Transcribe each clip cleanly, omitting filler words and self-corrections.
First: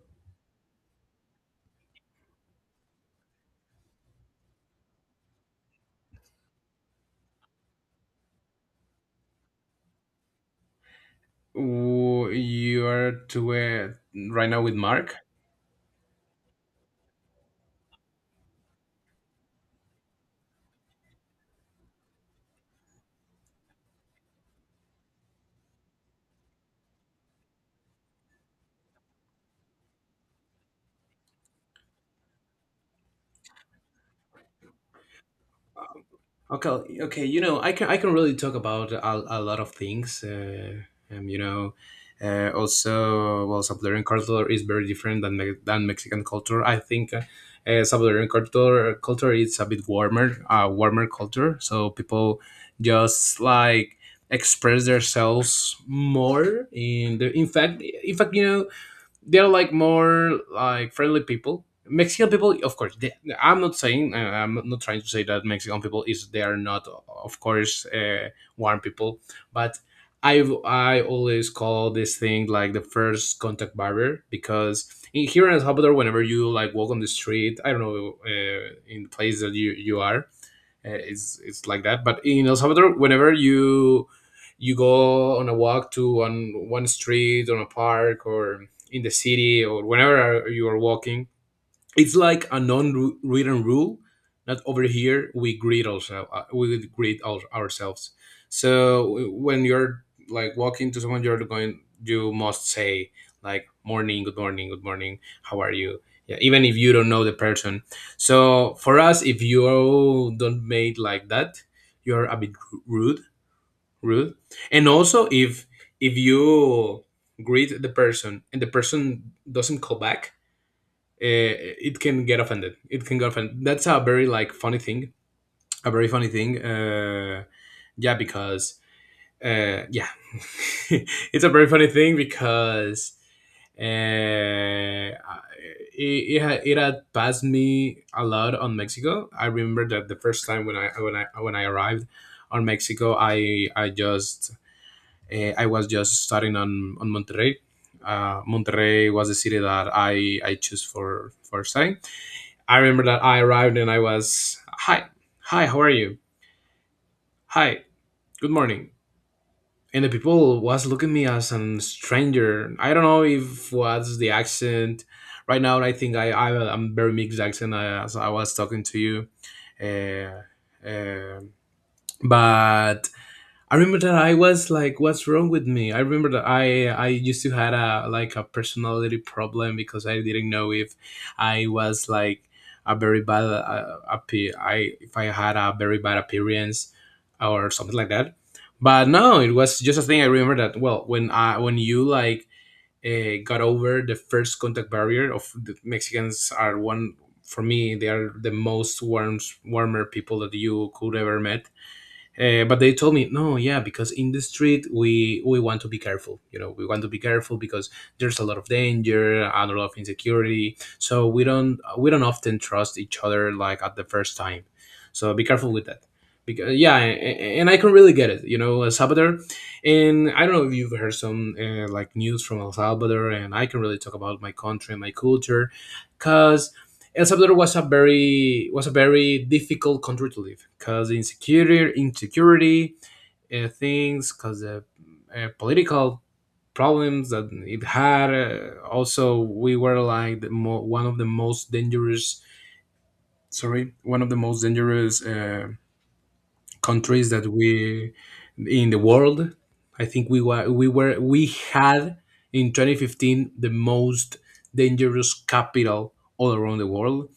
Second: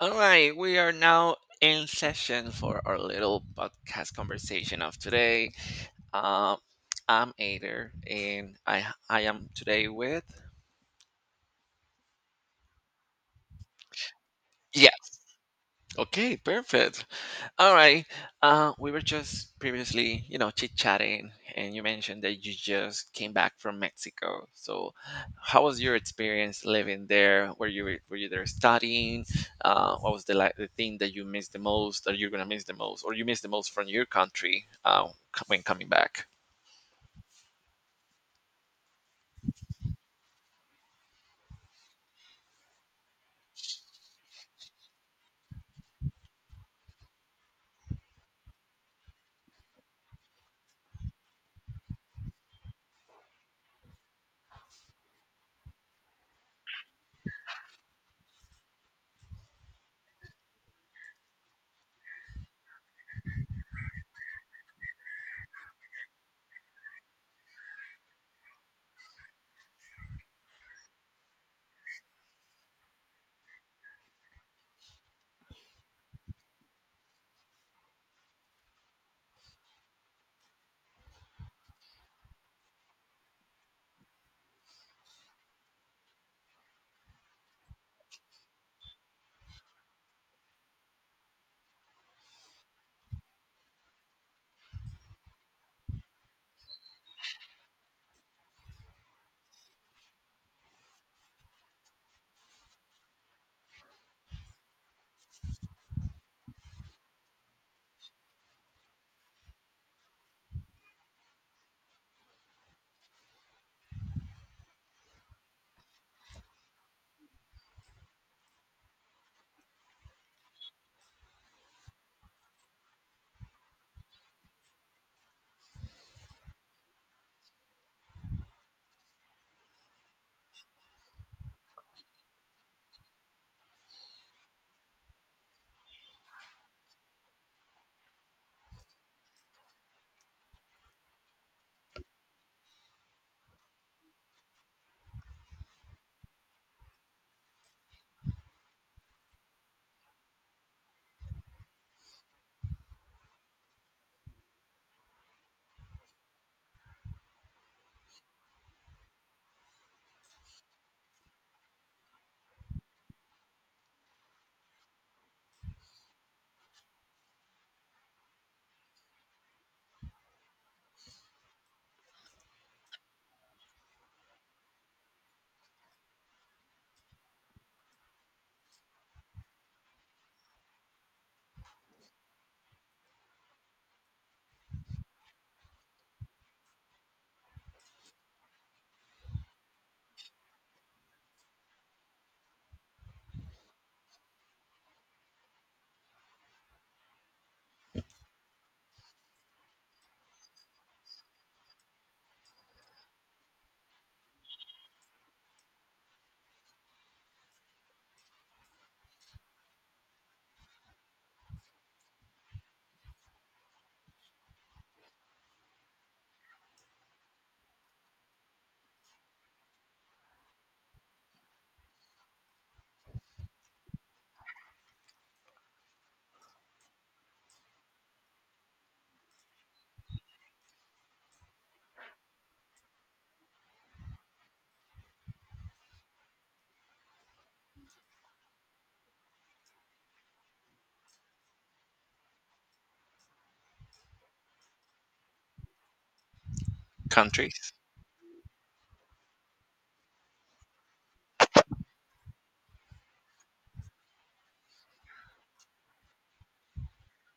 All right, we are now in session for our little podcast conversation of today. Uh, I'm Ader, and I am today with Ooh, you are to Right now with yeah. Mark. Okay, perfect. All right. We were just previously, chit chatting, and you mentioned that you just came back from Mexico. So, how was your experience living there? Were you there studying? What was the thing that you missed the most, that you're gonna miss the most, or you missed the most from your country when coming back? Okay. You know, I can really talk about a lot of things. Um, you know, Also, well, Salvadoran culture is very different than than Mexican culture. I think Salvadoran culture is a bit warmer, warmer culture. So people just like express themselves more in the in fact you know they're like more like friendly people. Mexican people, of course. I'm not saying I'm not trying to say that Mexican people is they are not, of course, warm people. But I I always call this thing like the first contact barrier because in here in El Salvador, whenever you like walk on the street, I don't know in the place that you are, it's like that. But in El Salvador, whenever you go on a walk to on one street, on a park, or in the city, or whenever you are walking, it's like a non-written rule that over here we greet also, we greet ourselves. So when you're like walking to someone you're going you must say like morning, good morning, good morning, how are you? Yeah, even if you don't know the person. So for us if you don't make like that you're a bit rude rude. And also if you greet the person and the person doesn't call back, it can get offended. It can get offended. That's a very like funny thing. A very funny thing. Yeah, because uh, yeah, it's a very funny thing because uh, it, it had passed me a lot on Mexico. I remember that the first time when I arrived on Mexico, I just I was just starting on Monterrey. Monterrey was the city that I chose for staying. I remember that I arrived and I was hi, hi, how are you? Hi, good morning. And the people was looking at me as a stranger. I don't know if was the accent. Right now, I think I'm very mixed accent as I was talking to you. Uh, um but I remember that I was like, "What's wrong with me?" I remember that I used to had a like a personality problem because I didn't know if I was like a very bad appe- I if I had a very bad appearance or something like that. But no, it was just a thing. I remember that well when I when you like got over the first contact barrier of the Mexicans are one, for me they are the most warmer people that you could ever met. But they told me, no, yeah, because in the street we want to be careful. You know, we want to be careful because there's a lot of danger and a lot of insecurity. So we don't often trust each other like at the first time. So be careful with that. Because yeah, and I can really get it. You know, El Salvador, and I don't know if you've heard some like news from El Salvador, and I can really talk about my country and my culture, because El Salvador was a very difficult country to live because insecurity, insecurity things, because political problems that it had. Also, we were like one of the most dangerous. Sorry, one of the most dangerous countries that Countries. we in the world. I think we were we were we had in 2015 the most dangerous capital all around the world.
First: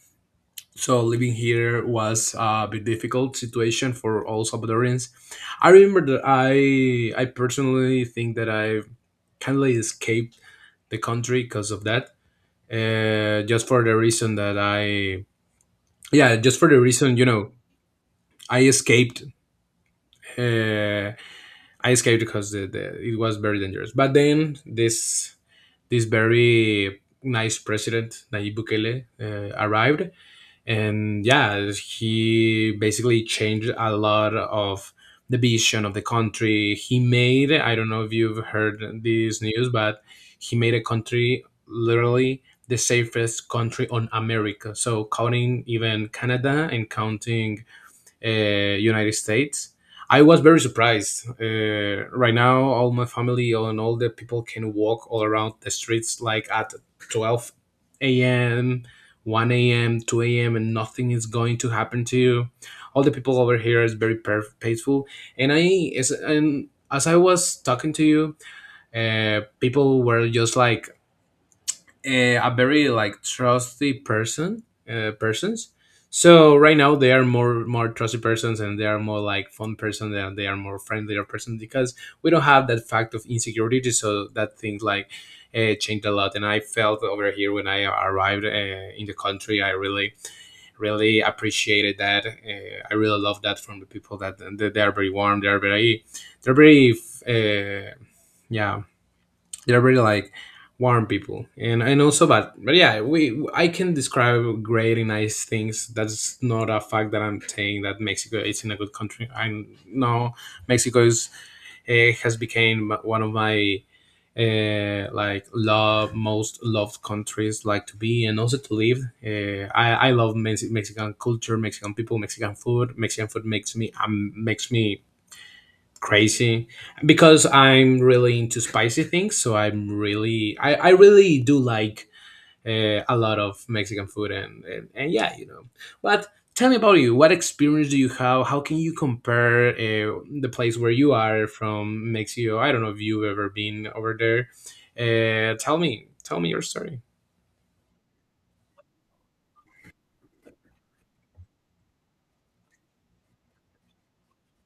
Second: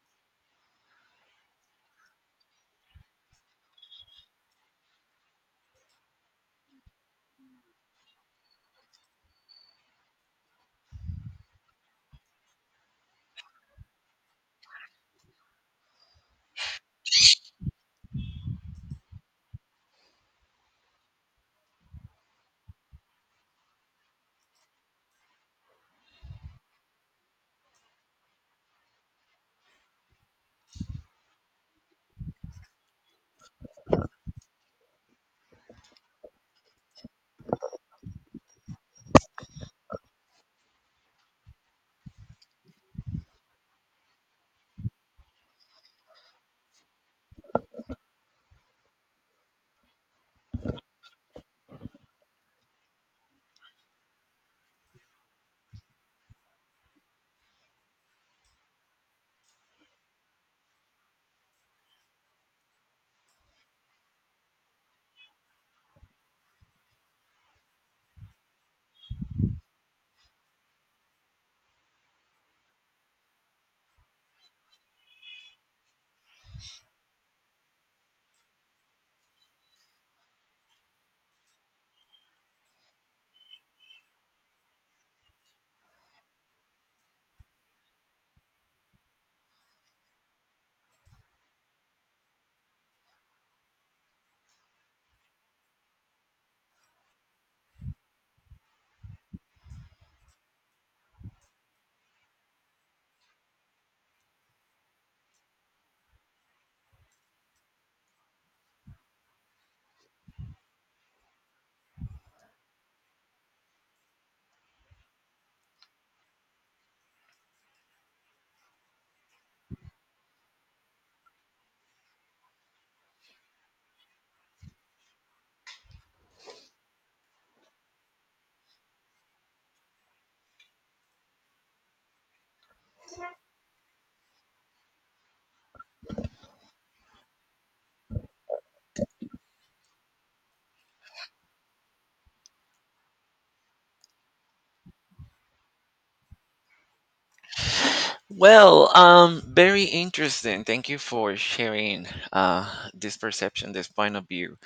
So living here was a bit difficult situation for all Salvadorians. I remember that I personally think that I kind of escaped the country because of that. Just for the reason that I, yeah, just for the reason, you know, I escaped. Uh, I escaped because it was very dangerous. But then this very nice president Nayib Bukele arrived, and yeah, he basically changed a lot of the vision of the country. He made, I don't know if you've heard this news, but he made a country literally the safest country on America, so counting even Canada and counting United States. I was very surprised. Right now, all my family and all the people can walk all around the streets like at 12 a.m., 1 a.m., 2 a.m., and nothing is going to happen to you. All the people over here is very peaceful. And and as I was talking to you, people were just like a very like trusty persons. So right now they are more trusty persons and they are more like fun person and they are more friendlier person because we don't have that fact of insecurity. So that things like changed a lot, and I felt over here when I arrived in the country I really appreciated that. I really love that from the people that they are very warm. They are very, uh, yeah, they're very like warm people. And and also but yeah, we, I can describe great nice things. That's not a fact that I'm saying that Mexico is in a good country. I know Mexico is, has become one of my like love most loved countries like to be and also to live. Uh, I love Mexican culture, Mexican people, Mexican food. Mexican food makes me, makes me crazy because I'm really into spicy things. So I'm really, I really do like a lot of Mexican food, and yeah, you know. But tell me about you. What experience do you have? How can you compare, the place where you are from, Mexico? I don't know if you've ever been over there. Uh, tell me, tell me your story. Well, very interesting. Thank you for sharing this perception, this point of view.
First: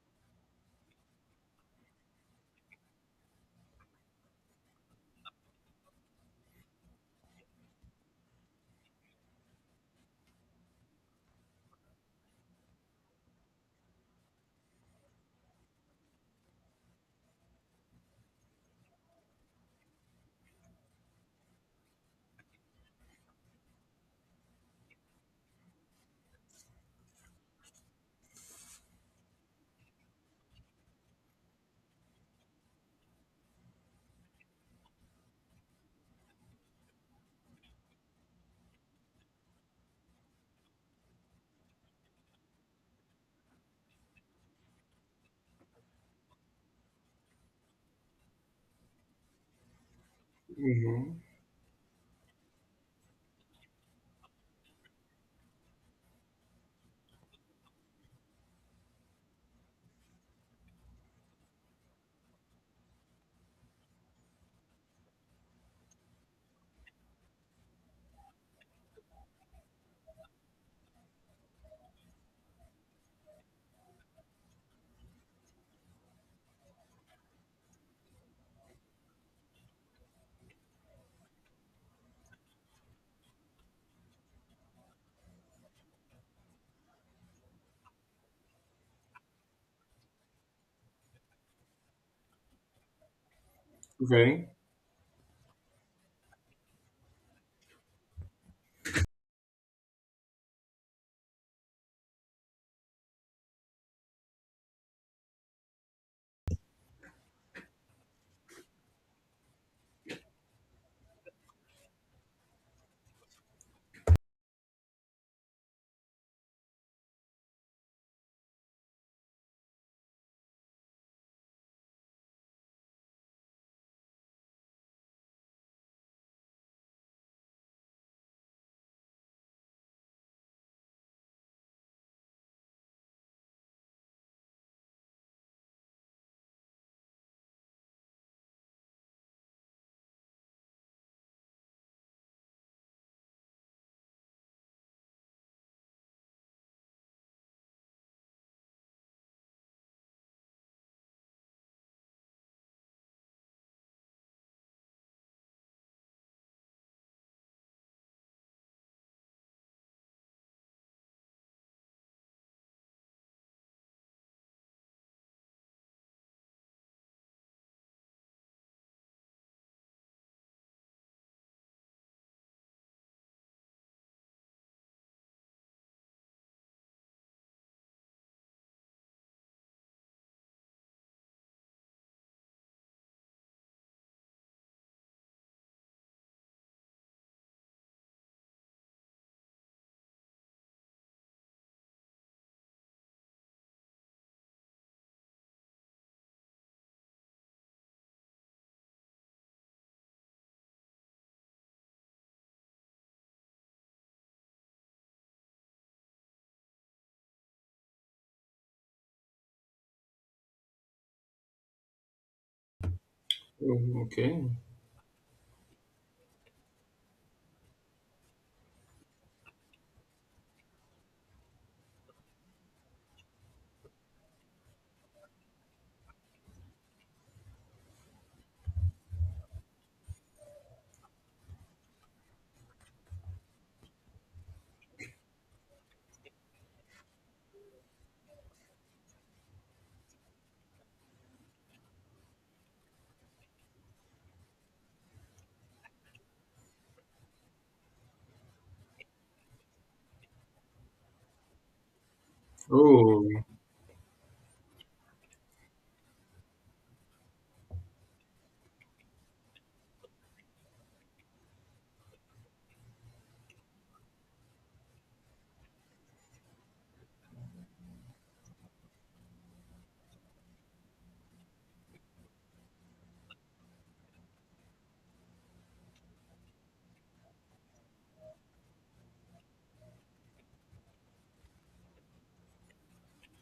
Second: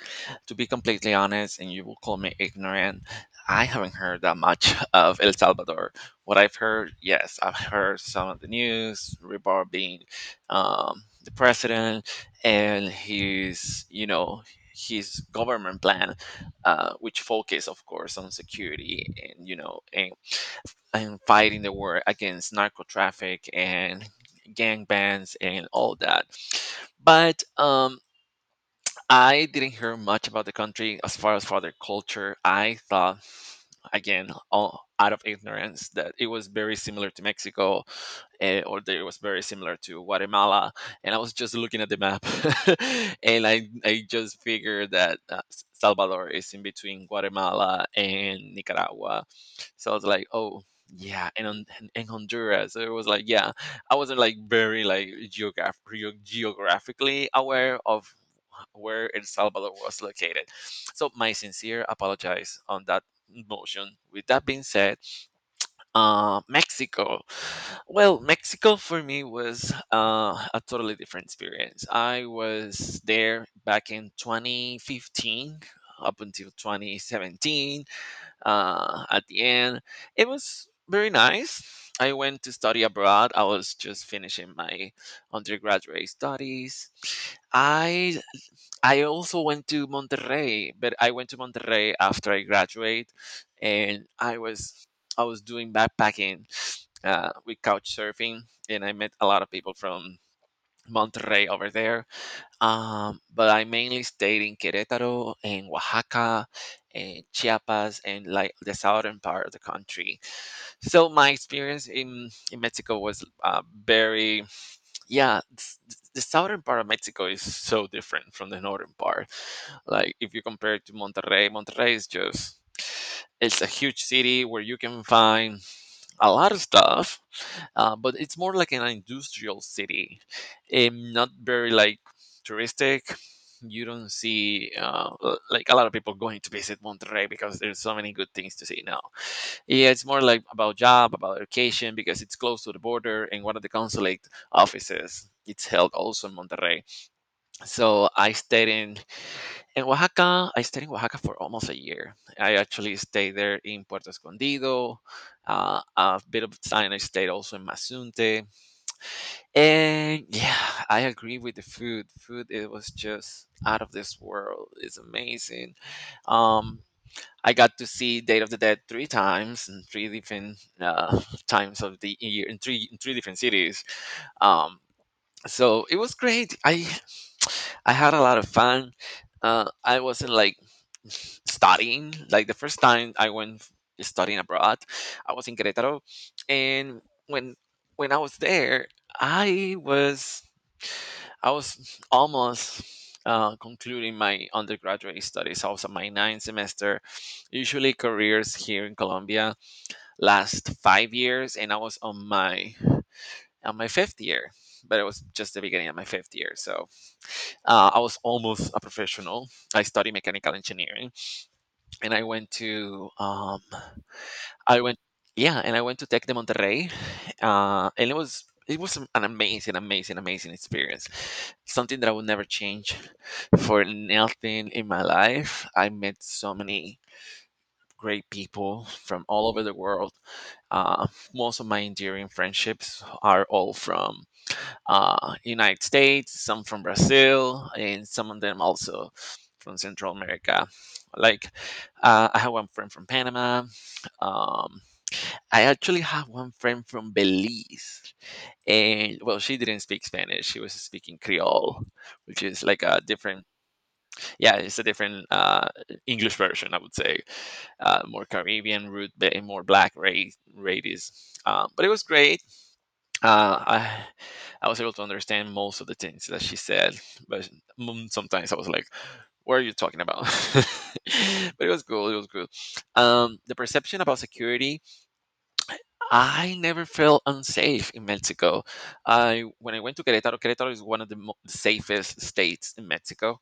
To be completely honest, and you will call me ignorant, I haven't heard that much of El Salvador. What I've heard, yes, I've heard some of the news, Rebar being the president and his, you know, his government plan, which focus, of course, on security and, you know, and fighting the war against narco traffic and gang bands and all that. But I didn't hear much about the country as far as for their culture. I thought, again, all out of ignorance, that it was very similar to Mexico, eh, or that it was very similar to Guatemala. And I was just looking at the map, and I just figured that Salvador is in between Guatemala and Nicaragua. So I was like, oh. Mhm. Yeah, and on and and Honduras, so it was like, yeah, I wasn't like very like geographically aware of where El Salvador was located. So my sincere apologies on that motion. With that being said, Mexico. Well, Mexico for me was a totally different experience. I was there back in 2015 up until 2017. At the end, it was very nice. I went to study abroad. I was just finishing my undergraduate studies. I I also went to Monterrey, but I went to Monterrey after I graduate, and Okay. I was doing backpacking with couch surfing, and I met a lot of people from Monterrey over there. But I mainly stayed in Querétaro and Oaxaca and Chiapas and like the southern part of the country. So my experience in Mexico was very yeah. The southern part of Mexico is so different from the northern part. Like if you compare it to Monterrey, Monterrey is just it's a huge city where you can find a lot of stuff, but it's more like an industrial city, not very like touristic. You don't see like a lot of people going to visit Monterrey because there's so many good things to see now. Yeah, it's more like about job, about education because it's close to the border, and one of the consulate offices, it's held also in Monterrey. So I stayed in Oaxaca, I stayed in Oaxaca for almost a year. I actually stayed there in Puerto Escondido. A bit of time I stayed also in Mazunte. And yeah, I agree with the food. Food, it was just out of this world. It's amazing. Um, I got to see Date of the Dead three times in three different times of the year in three different cities. Um, so it was great. I I had a lot of fun. I wasn't like studying. Like the first time I went studying abroad, I was in Querétaro, and when when I was there, i was I was almost concluding my undergraduate studies. So, I was on my ninth semester. Usually careers here in Colombia last 5 years, and I was on my fifth year, but it was just the beginning of my fifth year. So I was almost a professional. I studied mechanical engineering, and I went to Oh, okay. I went yeah, and I went to Tec de Monterrey, and it was an amazing, amazing, amazing experience. Something that I would never change for nothing in my life. I met so many great people from all over the world. Uh, Most of my enduring friendships are all from United States, some from Brazil, and some of them also from Central America. Like I have one friend from Panama. Um, I actually have one friend from Belize, and well, she didn't speak Spanish. She was speaking Creole, which is like a Oh, different, yeah, it's a different English version, I would say, more Caribbean root, more black race, race. But it was great. uh, I I was able to understand most of the things that she said, but mm, sometimes I was like, "What are you talking about?" But it was cool. It was cool. The perception about security, I never felt unsafe in Mexico. I when I went to Querétaro, Querétaro is one of the safest states in Mexico.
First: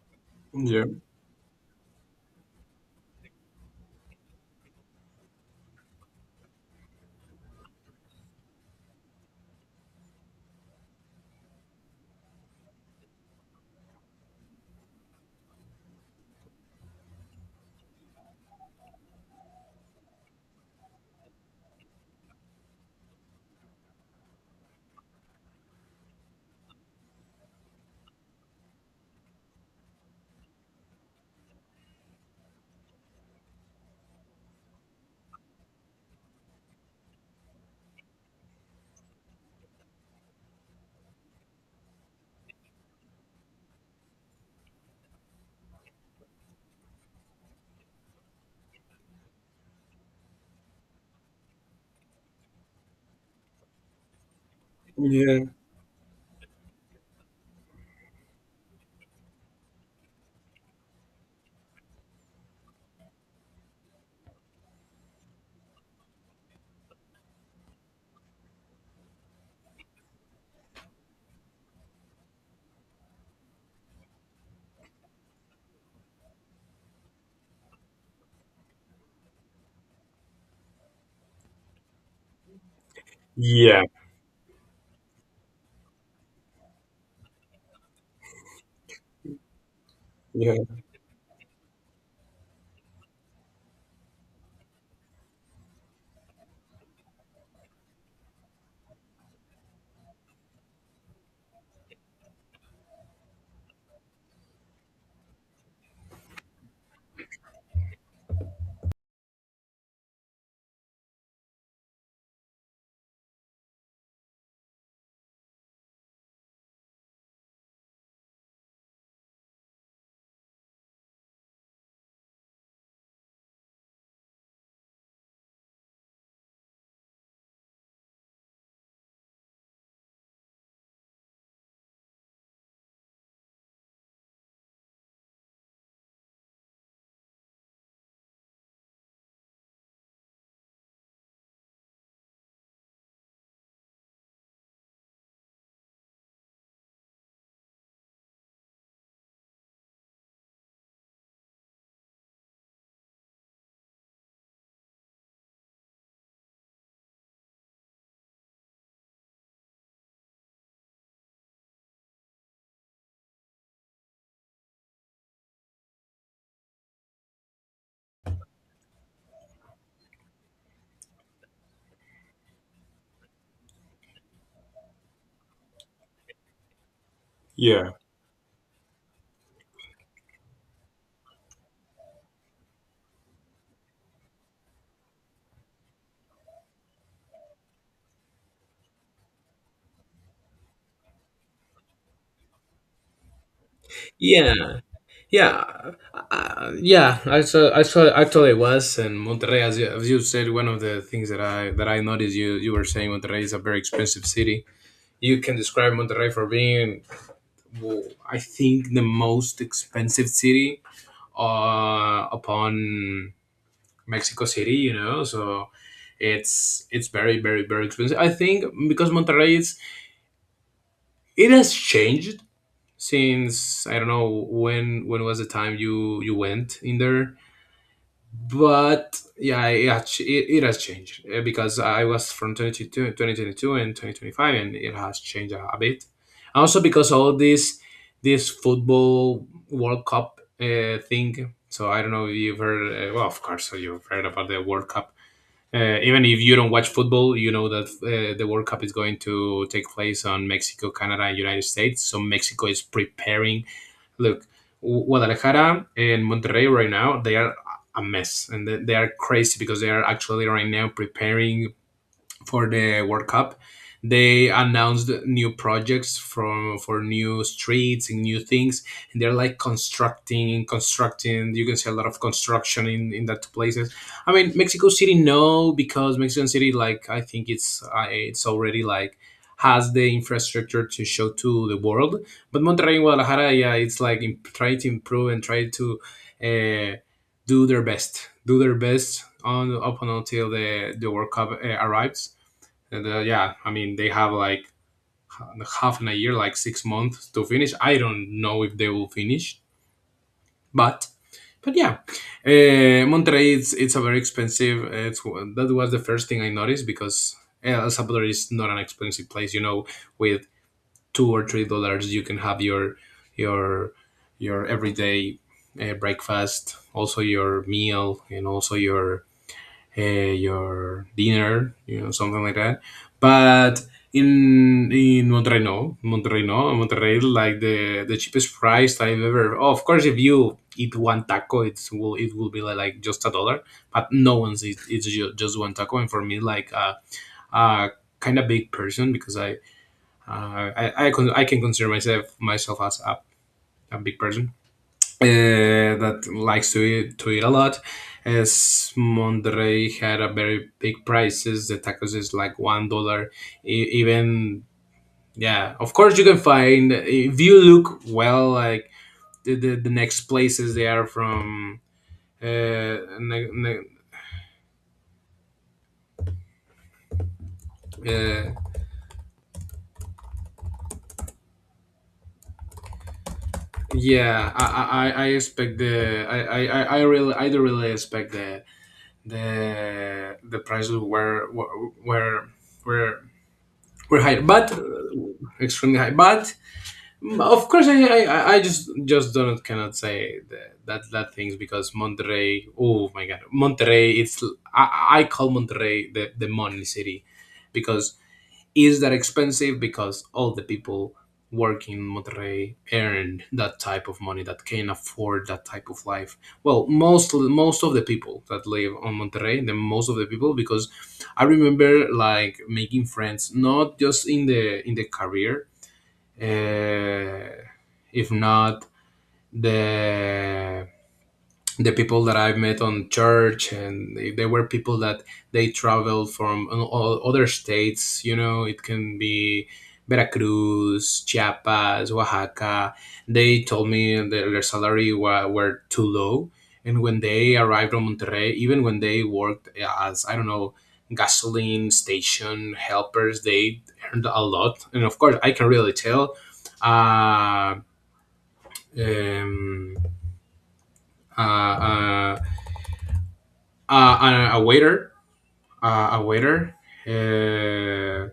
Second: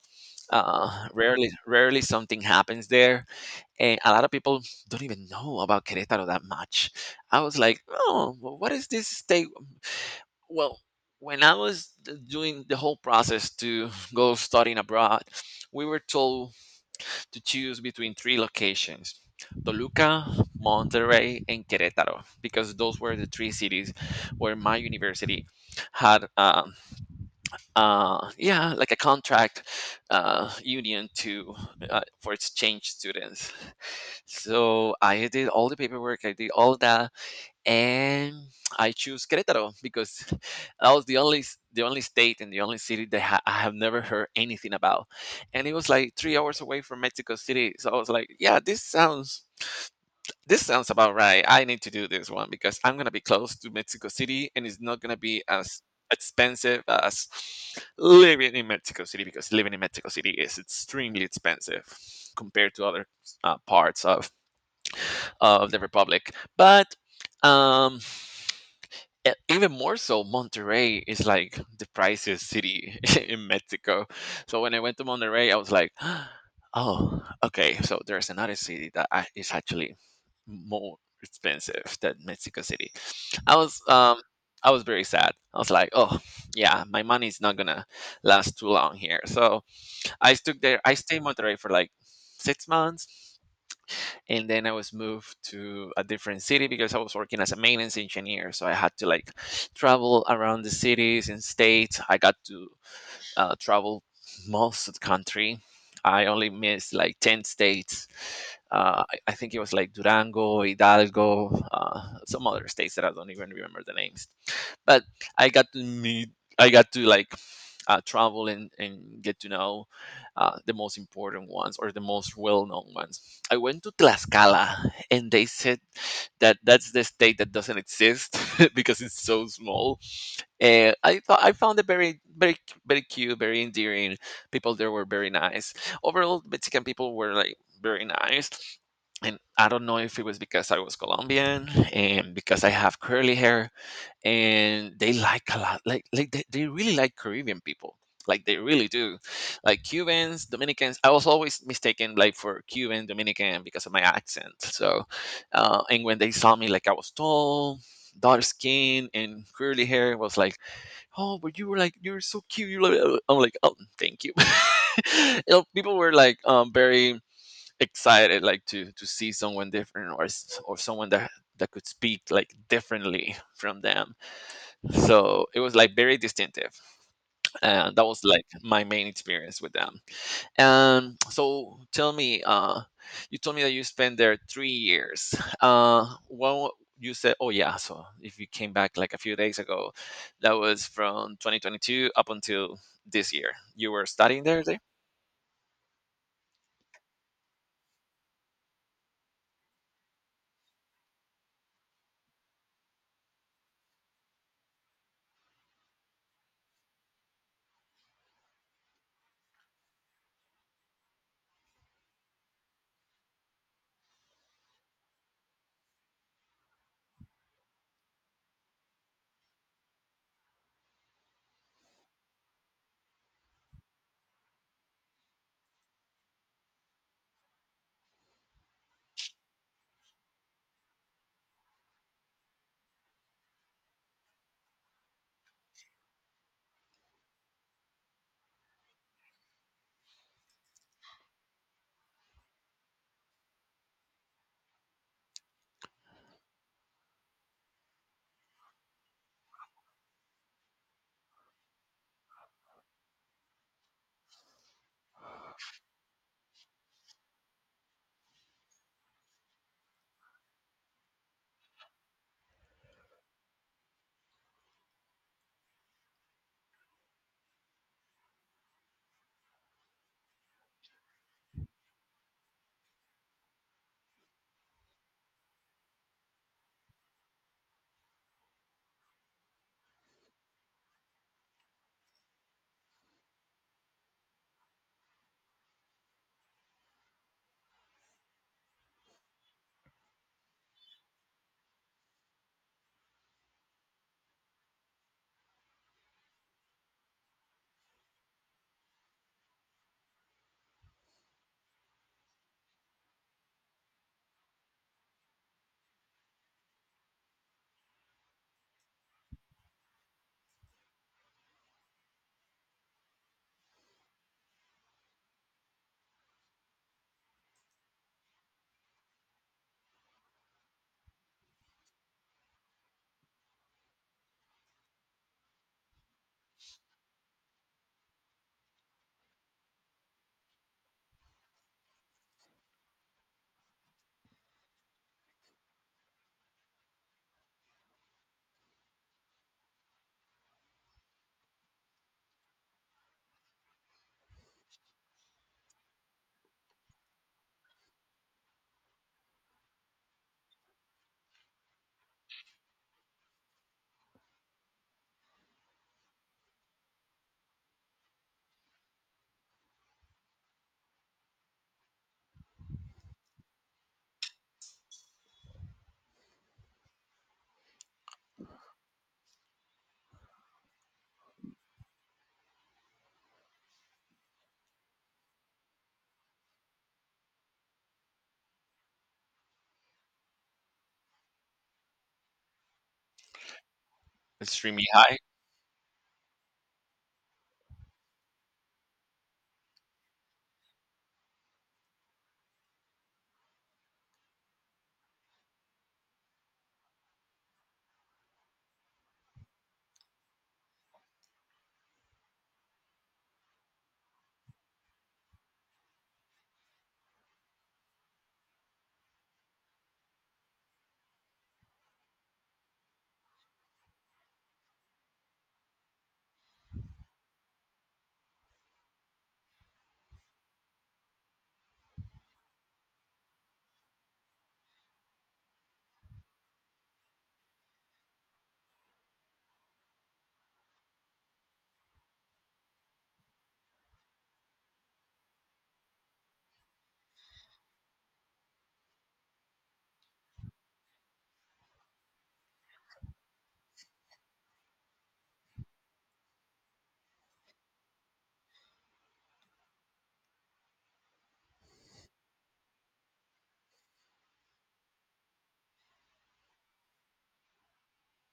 yeah. Rarely, rarely something happens there, and a lot of people don't even know about Querétaro that much. I was like, "Oh, what is this state?" Well, when I was doing the whole process to go studying abroad, we were told to choose between three locations: Toluca, Monterrey, and Querétaro, because those were the three cities where my university had, yeah, like a contract union to for exchange students. So I did all the paperwork, I did all that, and I choose Querétaro because that was the only state and the only city that I have never heard anything about, and it was like 3 hours away from Mexico City. So I was like, yeah, this sounds about right. I need to do this one because I'm gonna be close to Mexico City, and it's not gonna be Yeah. as expensive as living in Mexico City, because living in Mexico City is extremely expensive compared to other parts of the republic, but. Um, even more so, Monterrey is like the priciest city in Mexico. So when I went to Monterrey, I was like, oh, okay. So there's another city that is actually more expensive than Mexico City. I was um I was very sad. I was like, oh yeah, my money is not gonna last too long here. So I Yeah. stuck there. I stayed in Monterrey for like 6 months, and then I was moved to a different city because I was working as a maintenance engineer. So I had to like travel around the cities and states. I got to travel most of the country. I only missed like 10 states. I think it was like Durango, Hidalgo, some other states that I don't even remember the names. But I got to meet, I got to like travel and get to know the most important ones or the most well-known ones. I went to Tlaxcala and they said that that's the state that doesn't exist because it's so small. And I thought I found it very, very, very cute, very endearing. People there were very nice. Overall, Mexican people were like very nice. And I don't know if it was because I was Colombian and because I have curly hair, and they like a lot like they really like Caribbean people. Like they really do, like Cubans, Dominicans. I was always mistaken like for Cuban, Dominican because of my accent. So and when they saw me, like I was tall, dark skin and curly hair, was like, "Oh, but you were like, you're so cute, you look like." I'm like, "Oh, thank you." You know, people were like very excited like to see someone different or or someone that that could speak like differently from them. So it was like very distinctive, and that was like my main experience with them. And so tell me, you told me that you spent there 3 years. When you said, oh, yeah, so if you came back like a few days ago, that was from 2022 up until this year, you were studying there, is Yeah. it? Yeah, yeah. I saw. Actually, it was and Monterrey, as as you said, one of the things that I noticed you were saying, Monterrey is a very expensive city. You can describe Monterrey for being, well, I think, the most expensive city, upon Mexico City. You know, so it's very very expensive. I think because Monterrey is, it has changed since I don't know when was the time you went in there. But yeah, it has changed because I was from 2022 and 2025, and it has changed a bit, also because all this this football world cup thing. So I don't know if you've heard, well, of course, so you've heard about the World Cup, even if you don't watch football, you know that the World Cup is going to take place on Mexico, Canada, and United States. So Mexico is preparing. Look, Guadalajara and Monterrey right now, they are a mess, and they are crazy because they are actually right now preparing for the World Cup. They announced new projects from for new streets and new things, and they're like constructing, constructing. You can see a lot of construction in that places. I mean, Mexico City, no, because Mexican City, like I think it's, it's already like has the infrastructure to show to the world. But Monterrey and Guadalajara, yeah, it's like try to improve and try to, uh, do their best on up until the World Cup arrives. And yeah, I mean, they have like half in a year, like 6 months to finish. I don't know if they will finish, but yeah, Monterrey, it's a very expensive. It's that was the first thing I noticed because El Salvador is not an expensive place. You know, with $2 or $3 you can have your your everyday breakfast, also your meal, and also your, uh, your dinner, you know, something like that. But in Monterrey, no, Monterrey, no, Monterrey, like the cheapest price I've ever. Oh, of course, if you eat one taco, it's will it will be like just a dollar. But no one's eat, just one taco, and for me, like a uh, kind of big person because I, I can consider myself as a big person uh, that likes to eat a lot. As Monterrey had a very big prices, the tacos is like $1. Even yeah, of course you can find if you look well, like the next places they are from. Uh, ne- ne- uh, yeah, I expect the I do really expect the the prices were were higher, but Extremely high. extremely high. But of course, I just don't cannot say that things because Monterrey. Oh my God, Monterrey! It's I call Monterrey the money city because is that expensive because all the people working in Monterrey earn that type of money that can afford that type of life. Well, most of the people that live on Monterrey, the most of the people, because I remember, like, making friends not just in the career, uh, if not the people that I've met on church, and they were people that they traveled from other states. It can be Veracruz, Chiapas, Oaxaca. They told me that their salary were too low, and when they arrived on Monterrey, even when they worked as, I don't know, gasoline station helpers, they earned a lot. And of course, I can really tell. Uh, um, uh, uh, Uh, a, a waiter, uh, a waiter, uh,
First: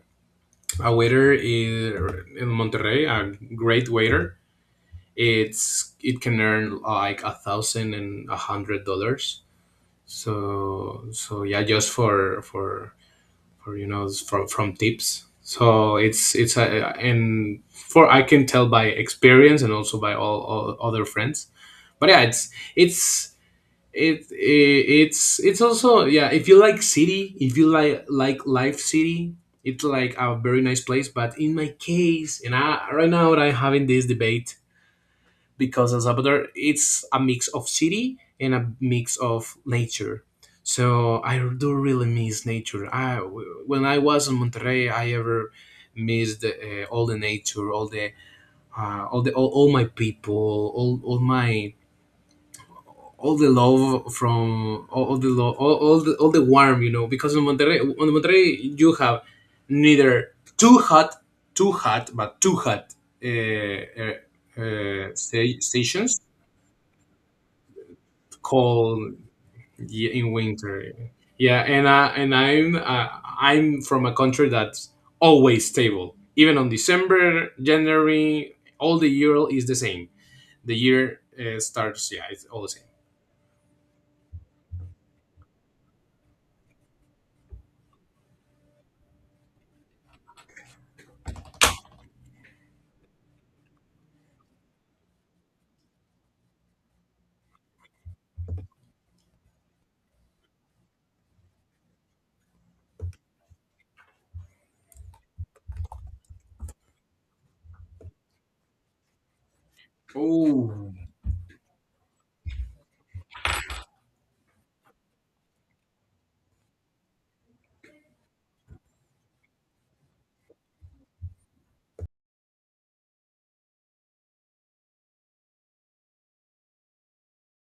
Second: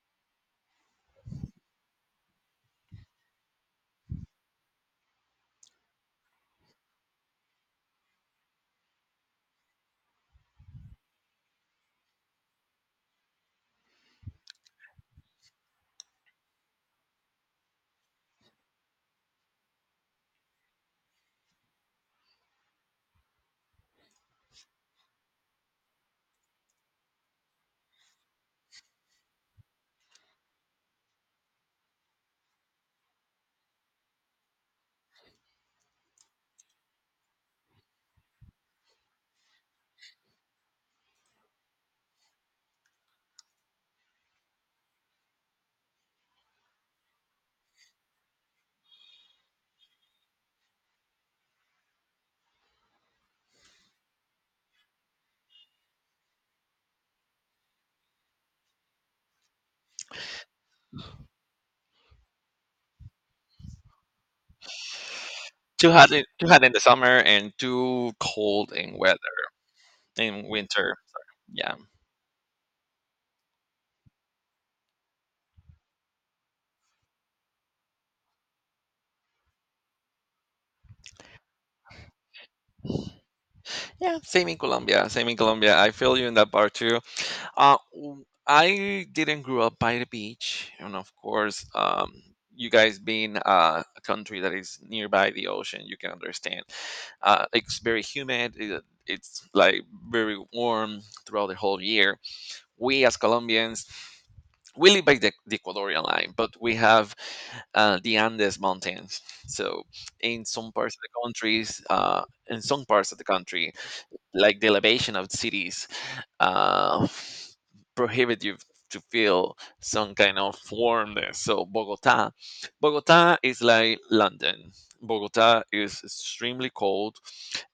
a waiter in, Monterrey, a great waiter. It can earn like a thousand and a hundred dollars. So, yeah, just for from tips. So it's a and for I can tell by experience and also by all other friends. But yeah, it's it, it it's also if you like city, if you like life city, it's like a very nice place, but in my case, right now I'm having this debate. Because as Salvador it's a mix of city and a mix of nature, so I do really miss nature I When I was in Monterrey I ever missed all the nature, all the all the, all my people, all the love from, all the love, all the warm, because in Monterrey, you have neither too hot, but too hot Too hot stations. in- too hot in the summer and too cold in Cold, weather, in in winter. winter, sorry. Yeah, Yeah. and I and I'm I'm from a country that's always stable, even on December, January. All the year is the same, the year starts, yeah, it's all the same. Yeah, same in Colombia. Same in Colombia. I feel you in that part too. I didn't grow up by the beach, and of course, you guys being a country that is nearby the ocean, you can understand. It's very humid. It's like very warm throughout the whole year. We as Colombians, we live by the Ecuadorian line, but we have the Andes Mountains. So in some Oh, parts of in some parts of the country, like the elevation of cities uh, prohibit you to feel some kind of warmness. So Bogota, Bogota is like London. Bogota is extremely cold.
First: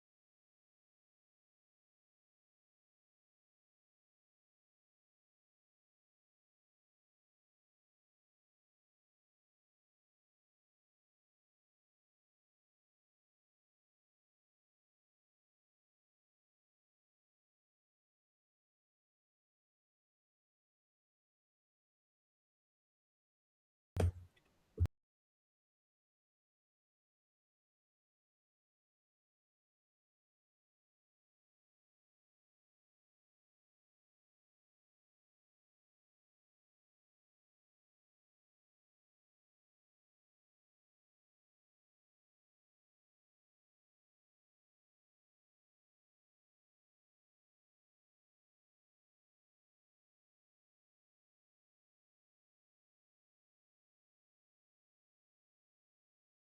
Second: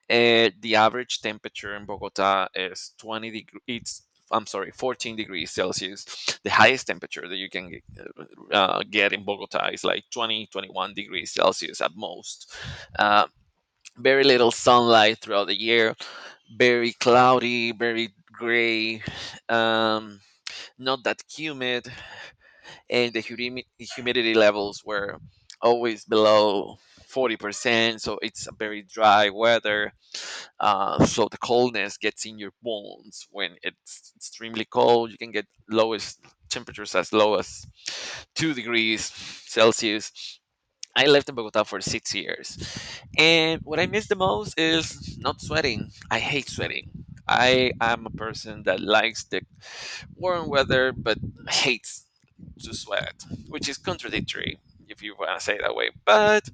The average temperature in Bogota is 20 degrees. It's I'm sorry, 14 degrees Celsius. The highest temperature that you can get in Bogota is like 21 degrees Celsius at most. Uh, very little sunlight throughout the year, very cloudy, very gray, um, not that humid, and the humidity levels were always below 40%. So it's a very dry weather. So the coldness gets in your bones when it's extremely cold. You can get lowest temperatures as low as 2 degrees Celsius. I lived in Bogota for 6 years. And what I miss the most is not sweating. I hate sweating. I am a person that likes the warm weather but hates to sweat, which is contradictory if you want to say it that way. But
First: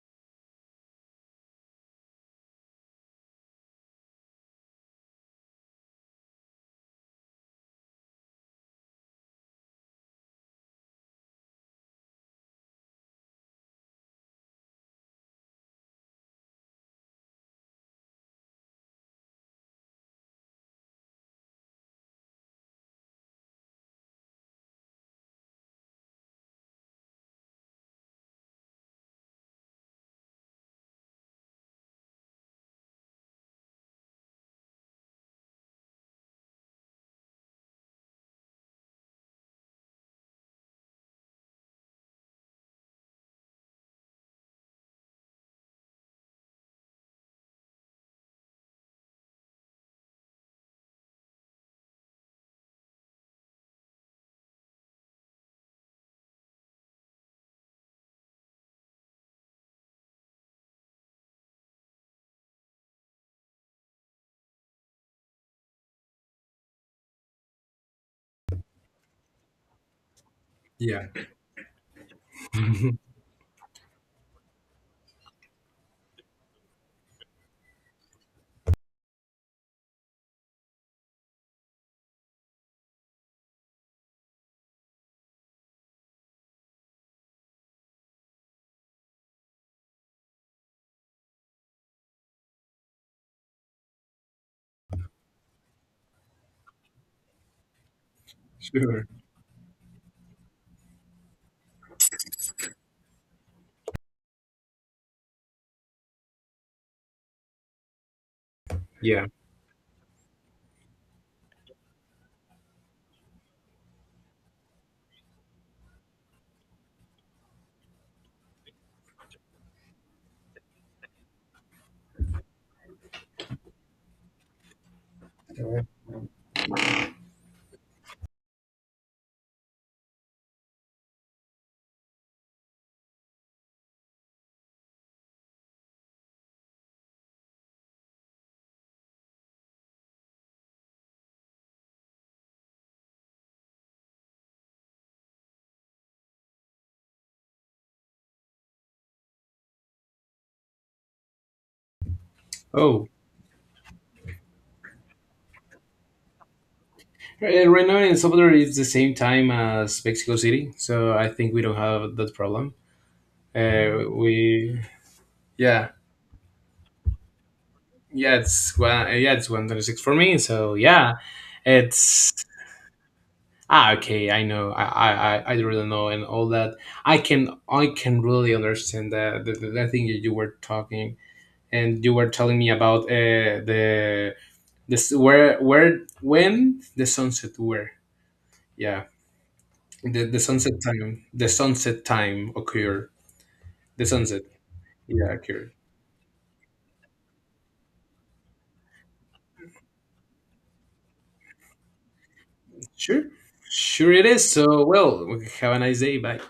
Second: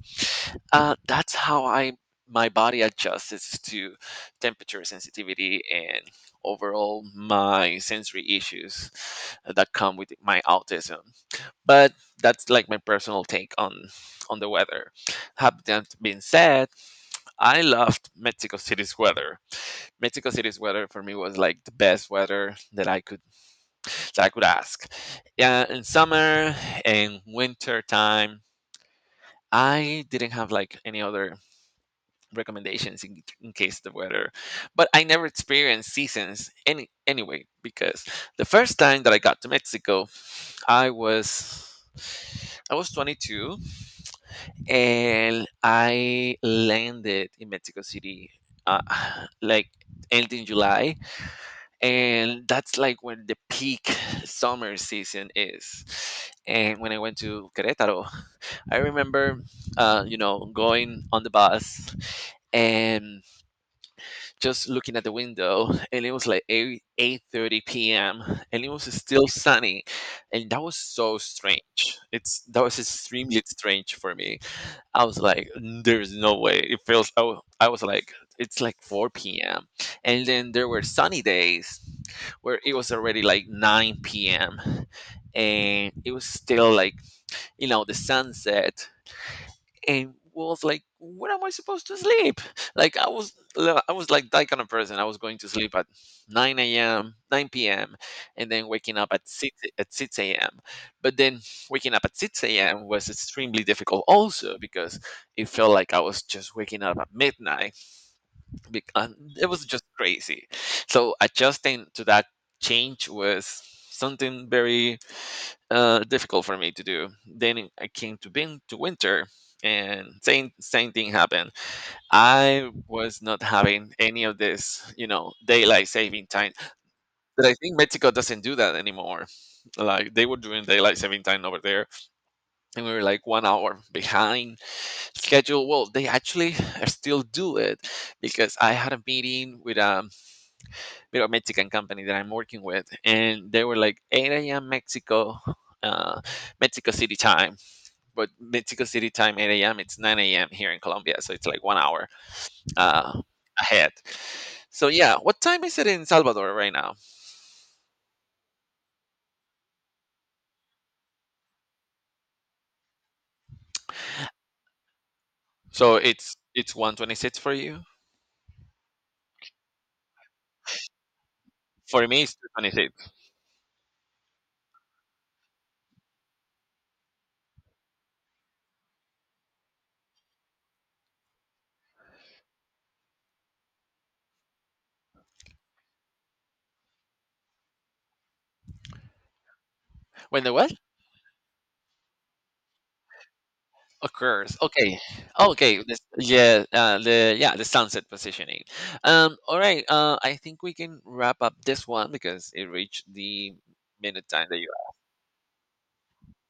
that's how I my body adjusts to temperature sensitivity and overall my sensory issues that come with my autism, but that's like my personal take on the weather. Have that being said, I loved Mexico City's weather. Mexico City's weather for me was like the best weather that I could ask. Yeah, in summer and winter time I didn't have like any other recommendations in case the weather. But I never experienced seasons anyway because the first time that I got to Mexico i was I was 22, and I landed in Mexico City, uh, like end in July, and that's like when the peak summer season is. And when I went to Querétaro, I remember, going on the bus and just looking at the window, and it was like 8 8:30 p.m. and it was still sunny. And that was yeah. so strange it's that was extremely strange for me. I was like, there's no way. It feels, I wa- I was like, it's like 4 p.m. And then there were sunny days where it was already like 9 p.m. And it was still like, you know, the sunset. And was like, "When am I supposed to sleep?" Like I was like that kind of person. I was going to sleep at nine a.m., nine p.m., and then waking Sure. up at six a.m. But then waking up at six a.m. was extremely difficult, also because it felt like I was just waking up at midnight. Bec- and Yeah. It was just crazy. So adjusting to that change was something very difficult for me to do. Then I came to bin to winter, and same thing happened. I was not having any of this, you know, daylight saving time. But I think Mexico doesn't do that anymore. Like they were doing daylight saving time over there, and we were like 1 hour behind schedule. Well, they actually still do it because I had a meeting with a Mexican company that I'm working with, and they were like 8 a.m. Mexico. Uh, Mexico City time, but Mexico City time 8 a.m. It's 9 a.m. here in Colombia, so it's like 1 hour Oh. uh, ahead. So yeah, what time is it in Salvador right now? Right, and right now in El Salvador it's the same time as Mexico City, so I think we don't have that problem. Uh, we, yeah, So it's 1:26 for you. yeah, it's 1:36 for me. So yeah, For me, it's it's 2:26. ah okay. I know. I really know and all that. I can really understand that the, thing that you were talking, and you were telling me about the this where when the sunset were. Yeah. The When the what sunset time. The sunset time occurred. The sunset. occurs? Okay, Yeah, oh, occurred. okay. The sunset positioning. All right. I think we can wrap up this one because it reached Sure. the Sure minute it time is. that you So, well, have a nice day. Bye.